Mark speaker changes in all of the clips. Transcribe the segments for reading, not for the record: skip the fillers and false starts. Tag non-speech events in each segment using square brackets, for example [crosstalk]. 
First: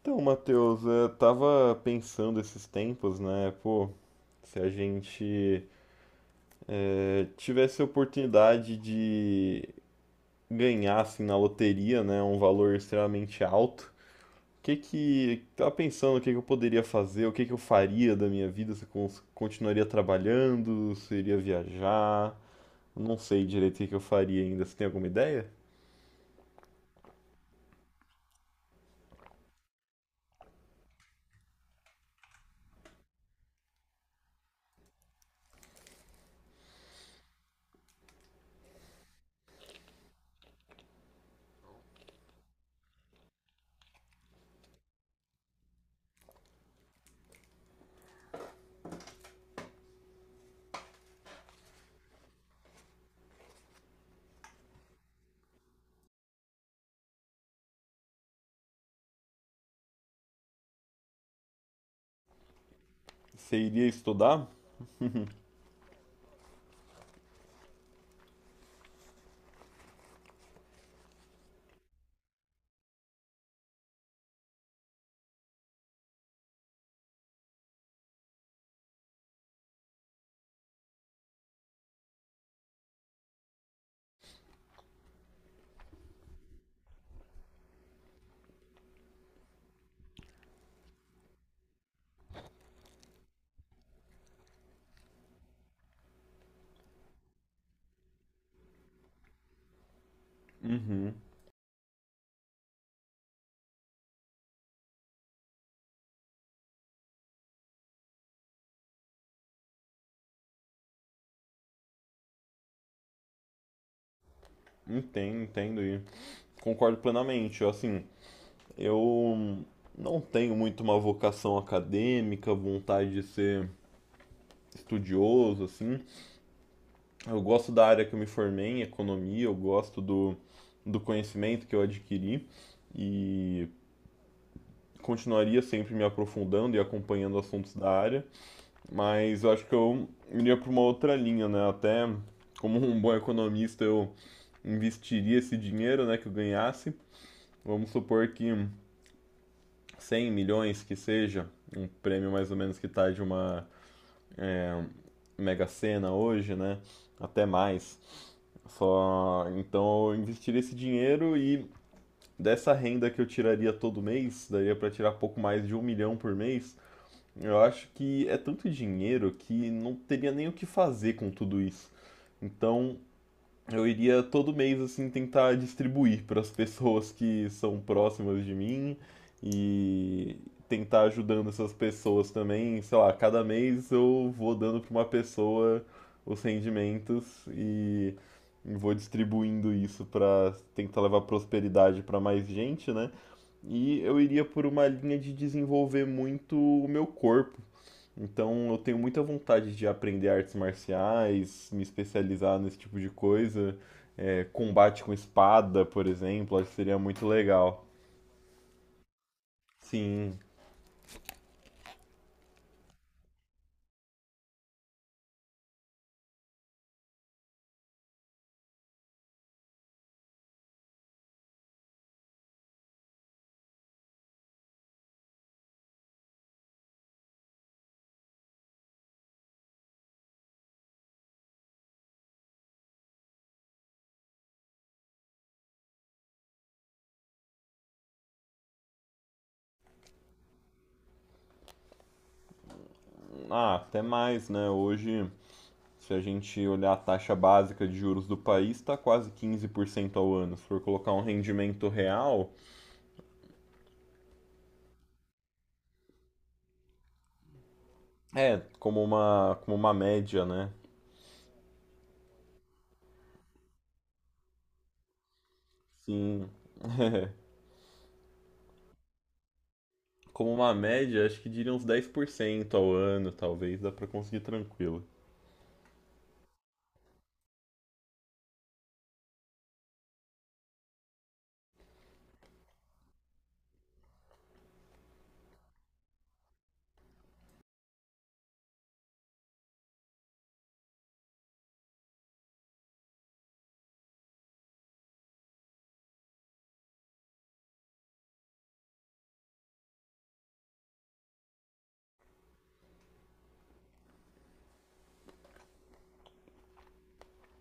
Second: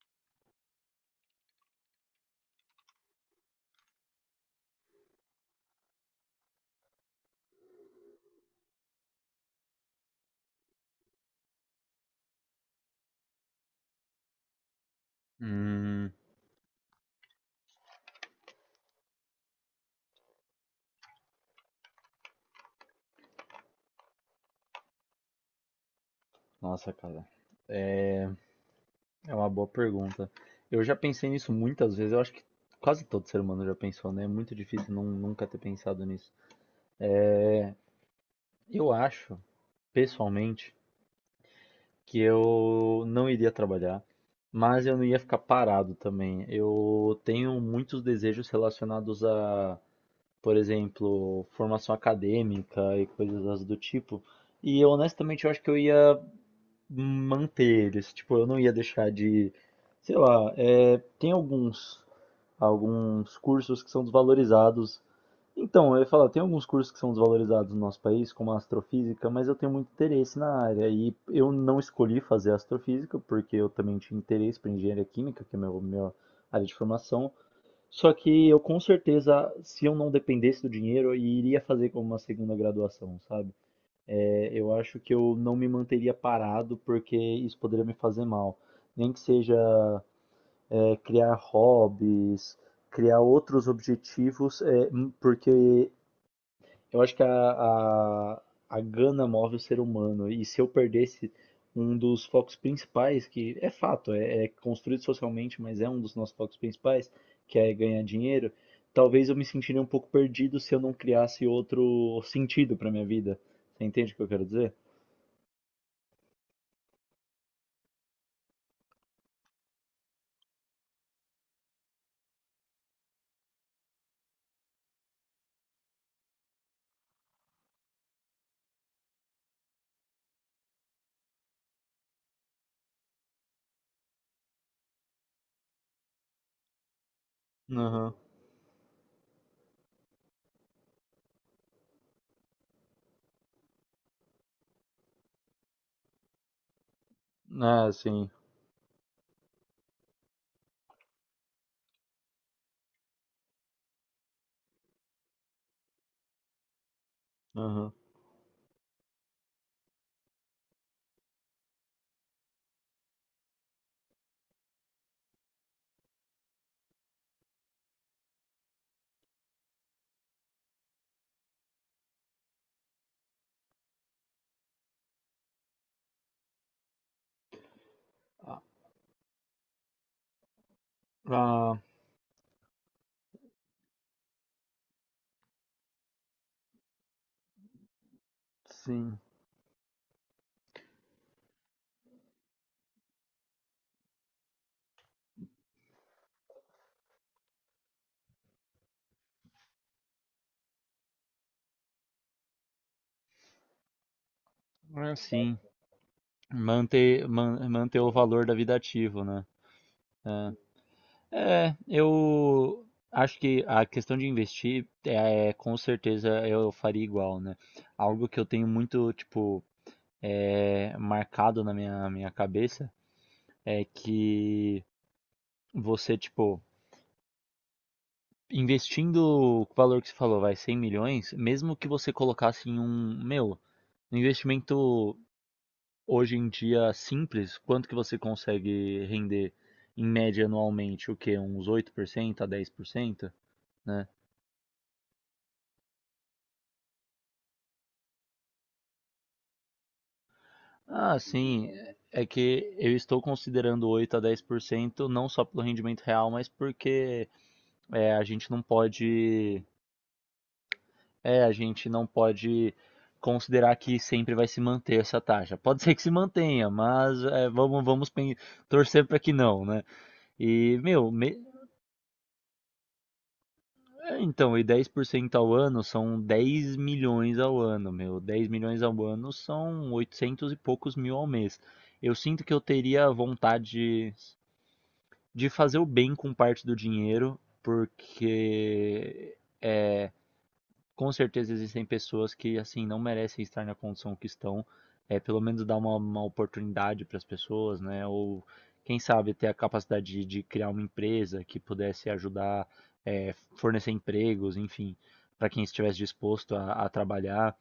Speaker 1: Então, Matheus, eu tava pensando esses tempos, né? Pô, se a gente tivesse a oportunidade de ganhar, assim, na loteria, né? Um valor extremamente alto, tava
Speaker 2: Hum,
Speaker 1: pensando o que que eu poderia fazer, o que que eu faria da minha vida, se eu continuaria trabalhando, se eu iria viajar, não sei direito o que que eu faria ainda. Você tem alguma ideia?
Speaker 2: nossa, cara, é uma boa pergunta. Eu já pensei nisso muitas vezes, eu acho que quase todo ser humano já pensou, né? É muito difícil não, nunca ter pensado nisso. Eu acho, pessoalmente, que eu não iria trabalhar, mas eu não ia ficar parado também. Eu tenho muitos desejos relacionados a, por exemplo, formação acadêmica e coisas do tipo. E honestamente, eu acho que eu ia manter eles. Tipo, eu não ia deixar de, sei lá, tem alguns
Speaker 1: Você
Speaker 2: cursos
Speaker 1: iria
Speaker 2: que são
Speaker 1: estudar?
Speaker 2: desvalorizados. Então, eu ia falar, tem alguns cursos que são desvalorizados no nosso país, como a astrofísica, mas eu tenho muito interesse na área e eu não escolhi fazer astrofísica porque eu também tinha interesse para engenharia química, que é meu minha área de formação. Só que eu, com certeza, se eu não dependesse do dinheiro, eu iria fazer como uma segunda graduação, sabe? Eu acho que eu não me manteria parado porque isso poderia me fazer mal. Nem que seja, criar hobbies, criar outros objetivos, porque eu acho que a gana move o ser humano. E se eu
Speaker 1: Uhum,
Speaker 2: perdesse um dos focos principais, que é fato, é construído socialmente, mas é um dos nossos focos principais, que é ganhar dinheiro, talvez eu me sentiria um pouco perdido se eu não criasse outro sentido para minha vida. Você entende o que eu quero dizer?
Speaker 1: entendo, entendo e concordo plenamente, eu, assim. Eu não tenho muito uma vocação acadêmica, vontade de ser estudioso, assim. Eu gosto da área que eu me formei em economia, eu gosto do conhecimento que eu adquiri e continuaria sempre me aprofundando e acompanhando assuntos da
Speaker 2: Aham.
Speaker 1: área, mas eu acho que eu iria para uma outra linha, né? Até como um bom economista, eu investiria esse dinheiro, né, que eu ganhasse. Vamos
Speaker 2: Ah,
Speaker 1: supor
Speaker 2: sim.
Speaker 1: que 100 milhões que seja, um prêmio mais ou menos que tá de uma Mega Sena hoje, né? Até
Speaker 2: Aham.
Speaker 1: mais. Só então eu investiria esse dinheiro e dessa renda que eu tiraria todo mês, daria para tirar pouco mais de 1 milhão por mês. Eu acho que é tanto dinheiro que não teria nem o que fazer com tudo isso. Então eu iria todo mês assim tentar distribuir para as pessoas que são próximas de
Speaker 2: Ah,
Speaker 1: mim e tentar ajudando essas
Speaker 2: ah,
Speaker 1: pessoas também, sei lá, cada mês eu vou dando para uma pessoa os rendimentos e vou
Speaker 2: sim.
Speaker 1: distribuindo isso para tentar levar prosperidade para mais gente, né? E eu iria por uma linha de desenvolver muito o meu corpo, então eu tenho muita vontade de aprender artes marciais, me especializar nesse tipo de coisa. É, combate com
Speaker 2: Ah, sim.
Speaker 1: espada, por exemplo, acho que seria muito
Speaker 2: Manter, man-
Speaker 1: legal.
Speaker 2: manter o valor da vida ativo, né?
Speaker 1: Sim,
Speaker 2: É, eu acho que a questão de investir, com certeza eu faria igual, né? Algo que eu tenho muito, tipo, marcado na minha cabeça é que você, tipo, investindo o valor que você falou, vai 100 milhões, mesmo que você colocasse em um investimento hoje em dia simples, quanto que você consegue render em média anualmente? O quê? Uns 8% a 10%,
Speaker 1: ah, até
Speaker 2: né?
Speaker 1: mais, né? Hoje, se a gente olhar a taxa básica de juros do país, está quase 15% ao ano. Se for colocar
Speaker 2: Ah,
Speaker 1: um
Speaker 2: sim,
Speaker 1: rendimento
Speaker 2: é
Speaker 1: real,
Speaker 2: que eu estou considerando 8% a 10%, não só pelo rendimento real, mas porque, a gente
Speaker 1: é
Speaker 2: não
Speaker 1: como uma,
Speaker 2: pode,
Speaker 1: como uma média, né?
Speaker 2: a gente não pode considerar que sempre vai se manter essa taxa. Pode ser que se
Speaker 1: Sim,
Speaker 2: mantenha,
Speaker 1: [laughs]
Speaker 2: mas,
Speaker 1: é.
Speaker 2: vamos torcer para que não, né?
Speaker 1: Como uma
Speaker 2: E, meu,
Speaker 1: média,
Speaker 2: me-
Speaker 1: acho que diria uns 10% ao ano, talvez, dá para conseguir
Speaker 2: Então, e dez
Speaker 1: tranquilo.
Speaker 2: por cento ao ano são 10 milhões ao ano, meu. 10 milhões ao ano são 800 e poucos mil ao mês. Eu sinto que eu teria vontade de fazer o bem com parte do dinheiro, porque com certeza existem pessoas que assim não merecem estar na condição que estão. Pelo menos dar uma oportunidade para as pessoas, né? Ou quem sabe ter a capacidade de criar uma empresa que pudesse ajudar, fornecer empregos, enfim, para quem estivesse disposto a trabalhar.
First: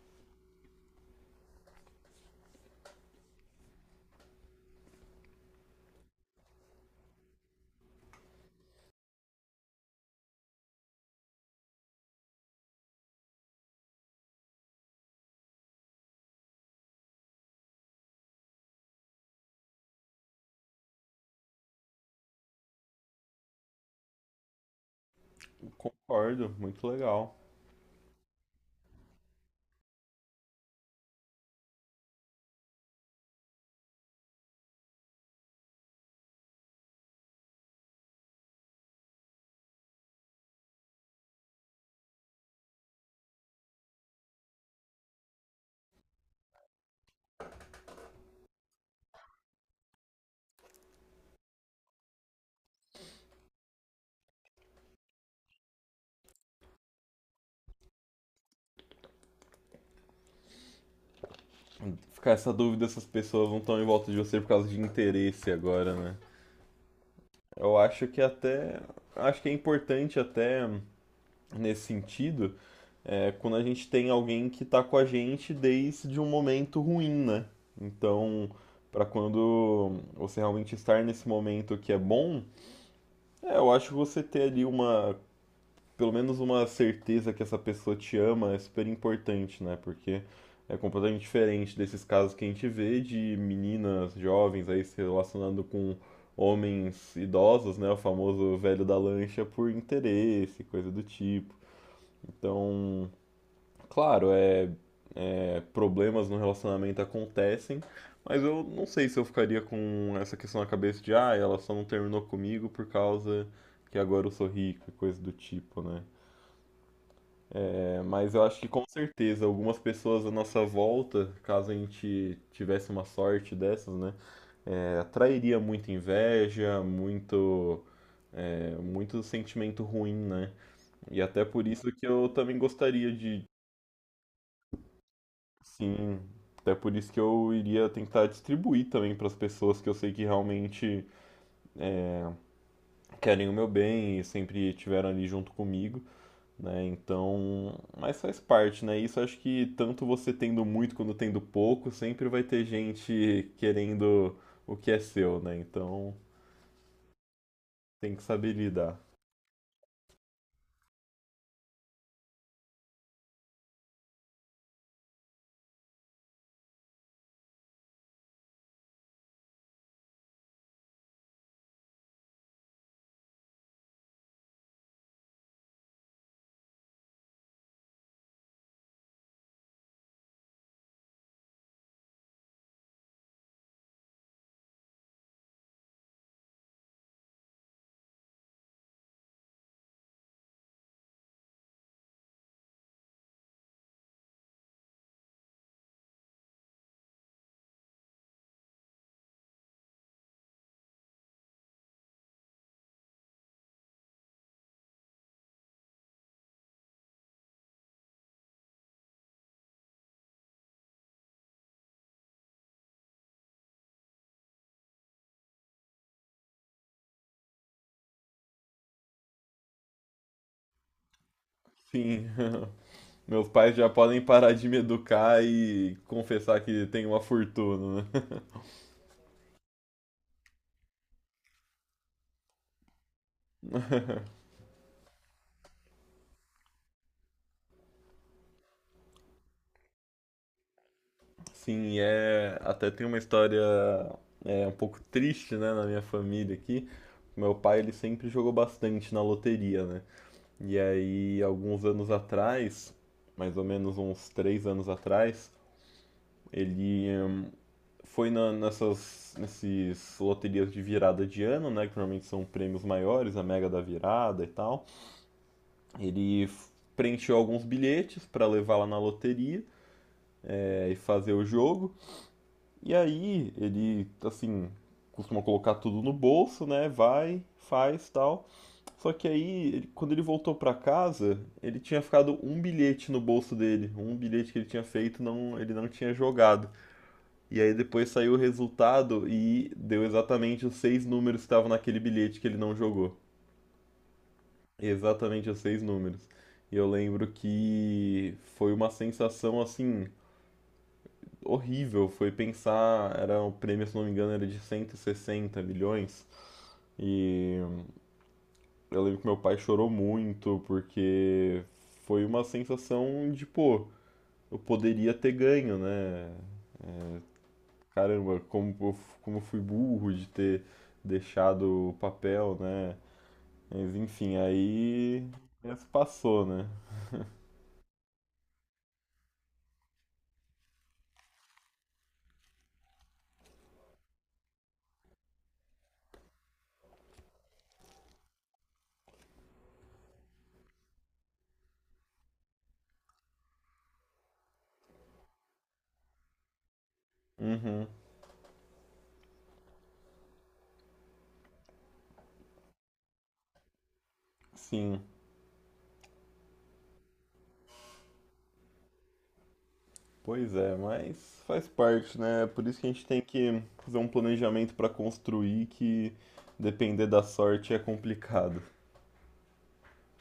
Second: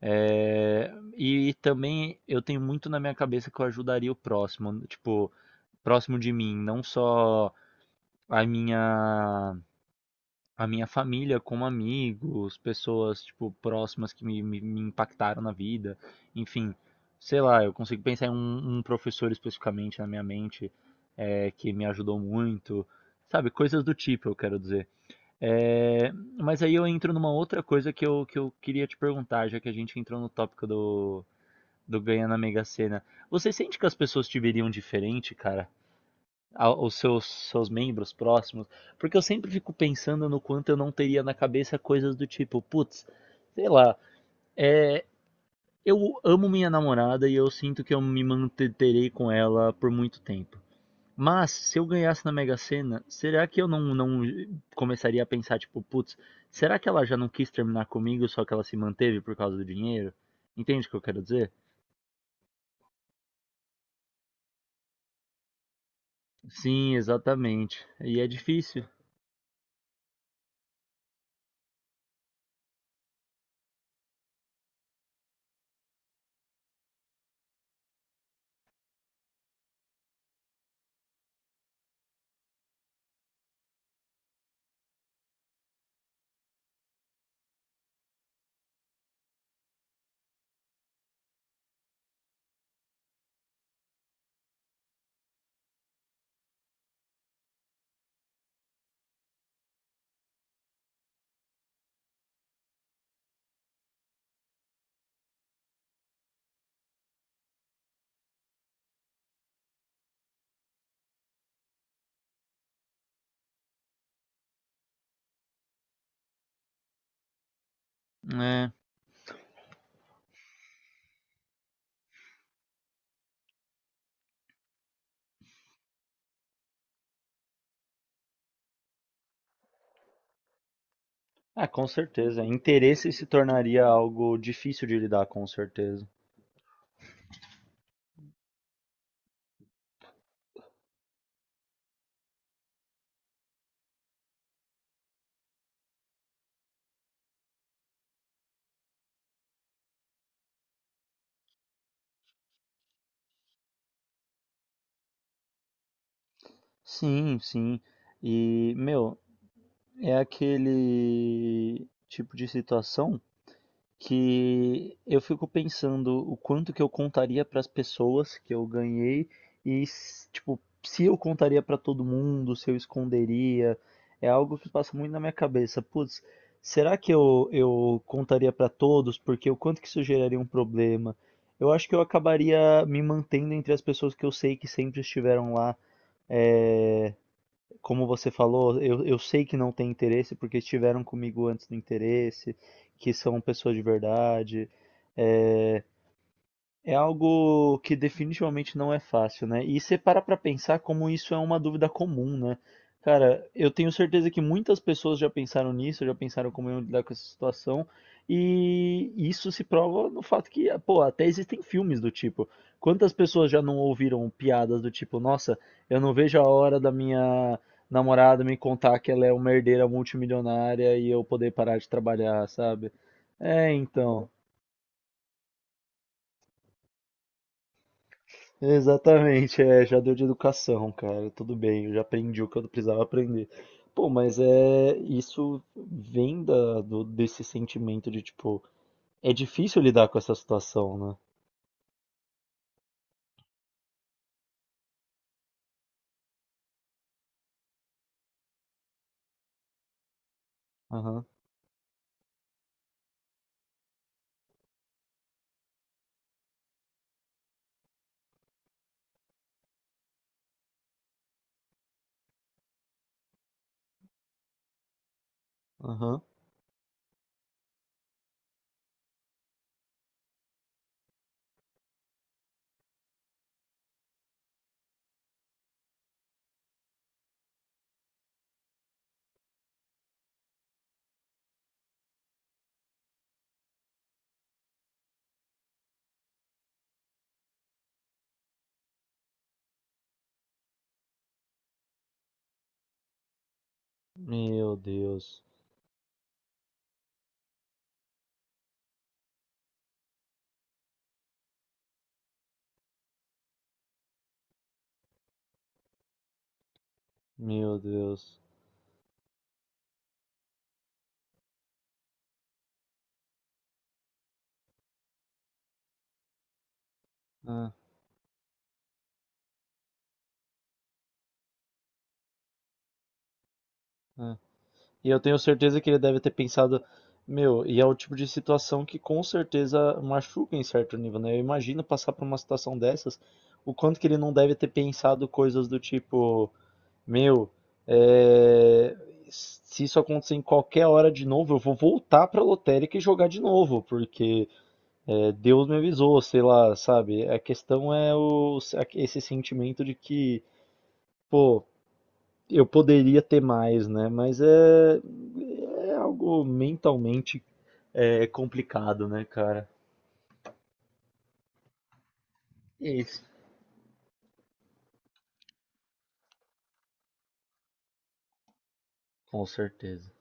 Speaker 2: E também eu tenho muito na minha cabeça que eu ajudaria o próximo, tipo, próximo de mim, não só a minha a minha família como amigos, pessoas, tipo, próximas que me impactaram na vida. Enfim, sei lá, eu consigo pensar em um professor especificamente na minha mente, que me ajudou muito. Sabe, coisas do tipo, eu quero dizer. É,
Speaker 1: Concordo,
Speaker 2: mas aí
Speaker 1: muito
Speaker 2: eu entro numa
Speaker 1: legal.
Speaker 2: outra coisa que eu queria te perguntar, já que a gente entrou no tópico do ganhar na Mega Sena. Você sente que as pessoas te veriam diferente, cara? Aos seus membros próximos, porque eu sempre fico pensando no quanto eu não teria na cabeça coisas do tipo, putz, sei lá, é, eu amo minha namorada e eu sinto que eu me manterei com ela por muito tempo. Mas se eu ganhasse na Mega Sena, será que eu não começaria a pensar, tipo, putz, será que ela já não quis terminar comigo, só que ela se manteve por causa do dinheiro? Entende o que eu quero dizer?
Speaker 1: Ficar essa dúvida, essas pessoas não estão em volta de você por causa de interesse agora, né?
Speaker 2: Sim,
Speaker 1: Eu
Speaker 2: exatamente.
Speaker 1: acho
Speaker 2: E
Speaker 1: que
Speaker 2: é
Speaker 1: até.
Speaker 2: difícil,
Speaker 1: Acho que é importante até nesse sentido, é, quando a gente tem alguém que tá com a gente desde um momento ruim, né? Então, para quando você realmente estar nesse momento que é bom, é, eu acho que você ter ali uma, pelo menos uma certeza que essa pessoa te ama é super importante, né? Porque é completamente diferente desses casos que a gente vê de meninas jovens aí se relacionando com homens idosos, né? O famoso velho da lancha por interesse, coisa do tipo. Então, claro, problemas no relacionamento acontecem, mas eu não sei se eu ficaria com essa questão na cabeça de, ah, ela só não terminou comigo por causa que agora eu sou rica, coisa do tipo, né? Mas eu acho que
Speaker 2: né?
Speaker 1: com certeza algumas pessoas à nossa volta, caso a gente tivesse uma sorte dessas, né, é, atrairia muita inveja, muito, muito sentimento ruim, né? E até por
Speaker 2: Ah, com
Speaker 1: isso que eu
Speaker 2: certeza.
Speaker 1: também gostaria
Speaker 2: Interesse se
Speaker 1: de,
Speaker 2: tornaria algo difícil de lidar, com certeza.
Speaker 1: sim, até por isso que eu iria tentar distribuir também para as pessoas que eu sei que realmente querem o meu bem e sempre estiveram ali junto comigo, né? Então, mas faz parte, né? Isso acho que tanto você tendo muito quanto tendo pouco, sempre vai ter gente querendo o que é seu, né? Então,
Speaker 2: Sim, sim.
Speaker 1: tem que saber
Speaker 2: E,
Speaker 1: lidar.
Speaker 2: meu, é aquele tipo de situação que eu fico pensando o quanto que eu contaria para as pessoas que eu ganhei, tipo, se eu contaria para todo mundo, se eu esconderia. É algo que passa muito na minha cabeça. Putz, será que eu contaria para todos? Porque o quanto que isso geraria um problema? Eu acho que eu acabaria me mantendo entre as pessoas que eu sei que sempre estiveram lá. é, como você falou, eu sei que não tem interesse porque estiveram comigo antes do interesse, que são pessoas de verdade. eh, é algo que definitivamente não é fácil, né? E você para pra pensar como isso é uma dúvida comum, né? Cara, eu tenho certeza que muitas pessoas já pensaram nisso, já pensaram como iam lidar com essa situação, e isso se prova no fato que, pô, até existem filmes do tipo. Quantas pessoas já não ouviram piadas do tipo, nossa, eu não vejo a hora da minha namorada me contar que ela é uma herdeira multimilionária e eu poder parar de
Speaker 1: Sim,
Speaker 2: trabalhar,
Speaker 1: [laughs]
Speaker 2: sabe?
Speaker 1: meus
Speaker 2: É,
Speaker 1: pais já podem
Speaker 2: então.
Speaker 1: parar de me educar e confessar que tem uma fortuna, né?
Speaker 2: Exatamente, já deu de educação, cara, tudo bem, eu já aprendi o que eu precisava aprender. Pô, mas, isso vem desse sentimento de, tipo, é difícil lidar com essa situação, né?
Speaker 1: [laughs] Sim, é, até tem uma história, é um pouco triste, né, na minha família aqui. Meu pai ele sempre jogou bastante na loteria, né? E
Speaker 2: Aham,
Speaker 1: aí, alguns anos atrás, mais ou menos uns 3 anos atrás, ele foi na- nessas nesses loterias de virada de ano, né? Que normalmente são prêmios maiores, a Mega da Virada e tal.
Speaker 2: aham.
Speaker 1: Ele preencheu alguns bilhetes para levar lá na loteria, é, e fazer o jogo. E aí, ele, assim, costuma colocar tudo no bolso, né? Vai, faz e tal. Só que aí, quando ele voltou pra casa, ele tinha ficado um bilhete no bolso dele, um bilhete que ele tinha feito, não, ele não tinha jogado. E aí depois saiu o resultado e deu exatamente os seis números que estavam naquele bilhete que ele não jogou.
Speaker 2: Meu Deus,
Speaker 1: Exatamente os seis números. E eu lembro que foi uma sensação assim horrível, foi pensar, era o prêmio, se não me engano, era de 160 milhões. E
Speaker 2: meu Deus.
Speaker 1: eu lembro que meu pai chorou muito, porque foi uma sensação de, pô, eu poderia ter ganho, né? É,
Speaker 2: Ah,
Speaker 1: caramba, como, eu como eu fui burro de ter deixado o papel, né? Mas enfim,
Speaker 2: ah. E eu
Speaker 1: aí
Speaker 2: tenho certeza
Speaker 1: isso
Speaker 2: que ele deve ter
Speaker 1: passou, né?
Speaker 2: pensado, meu, e é o tipo de situação que com certeza machuca em certo nível, né? Eu imagino passar por uma situação dessas, o quanto que ele não deve ter pensado coisas do tipo. Meu, é, se isso acontecer em qualquer hora de novo, eu vou voltar pra lotérica e jogar de novo, porque, Deus me avisou, sei lá, sabe? A
Speaker 1: Uhum,
Speaker 2: questão é esse sentimento de que, pô, eu poderia ter mais, né? Mas é,
Speaker 1: sim.
Speaker 2: é algo mentalmente, complicado, né, cara?
Speaker 1: Pois é, mas faz parte, né? Por isso que a gente tem
Speaker 2: Isso.
Speaker 1: que fazer um planejamento para construir que depender da sorte é complicado.
Speaker 2: Com certeza.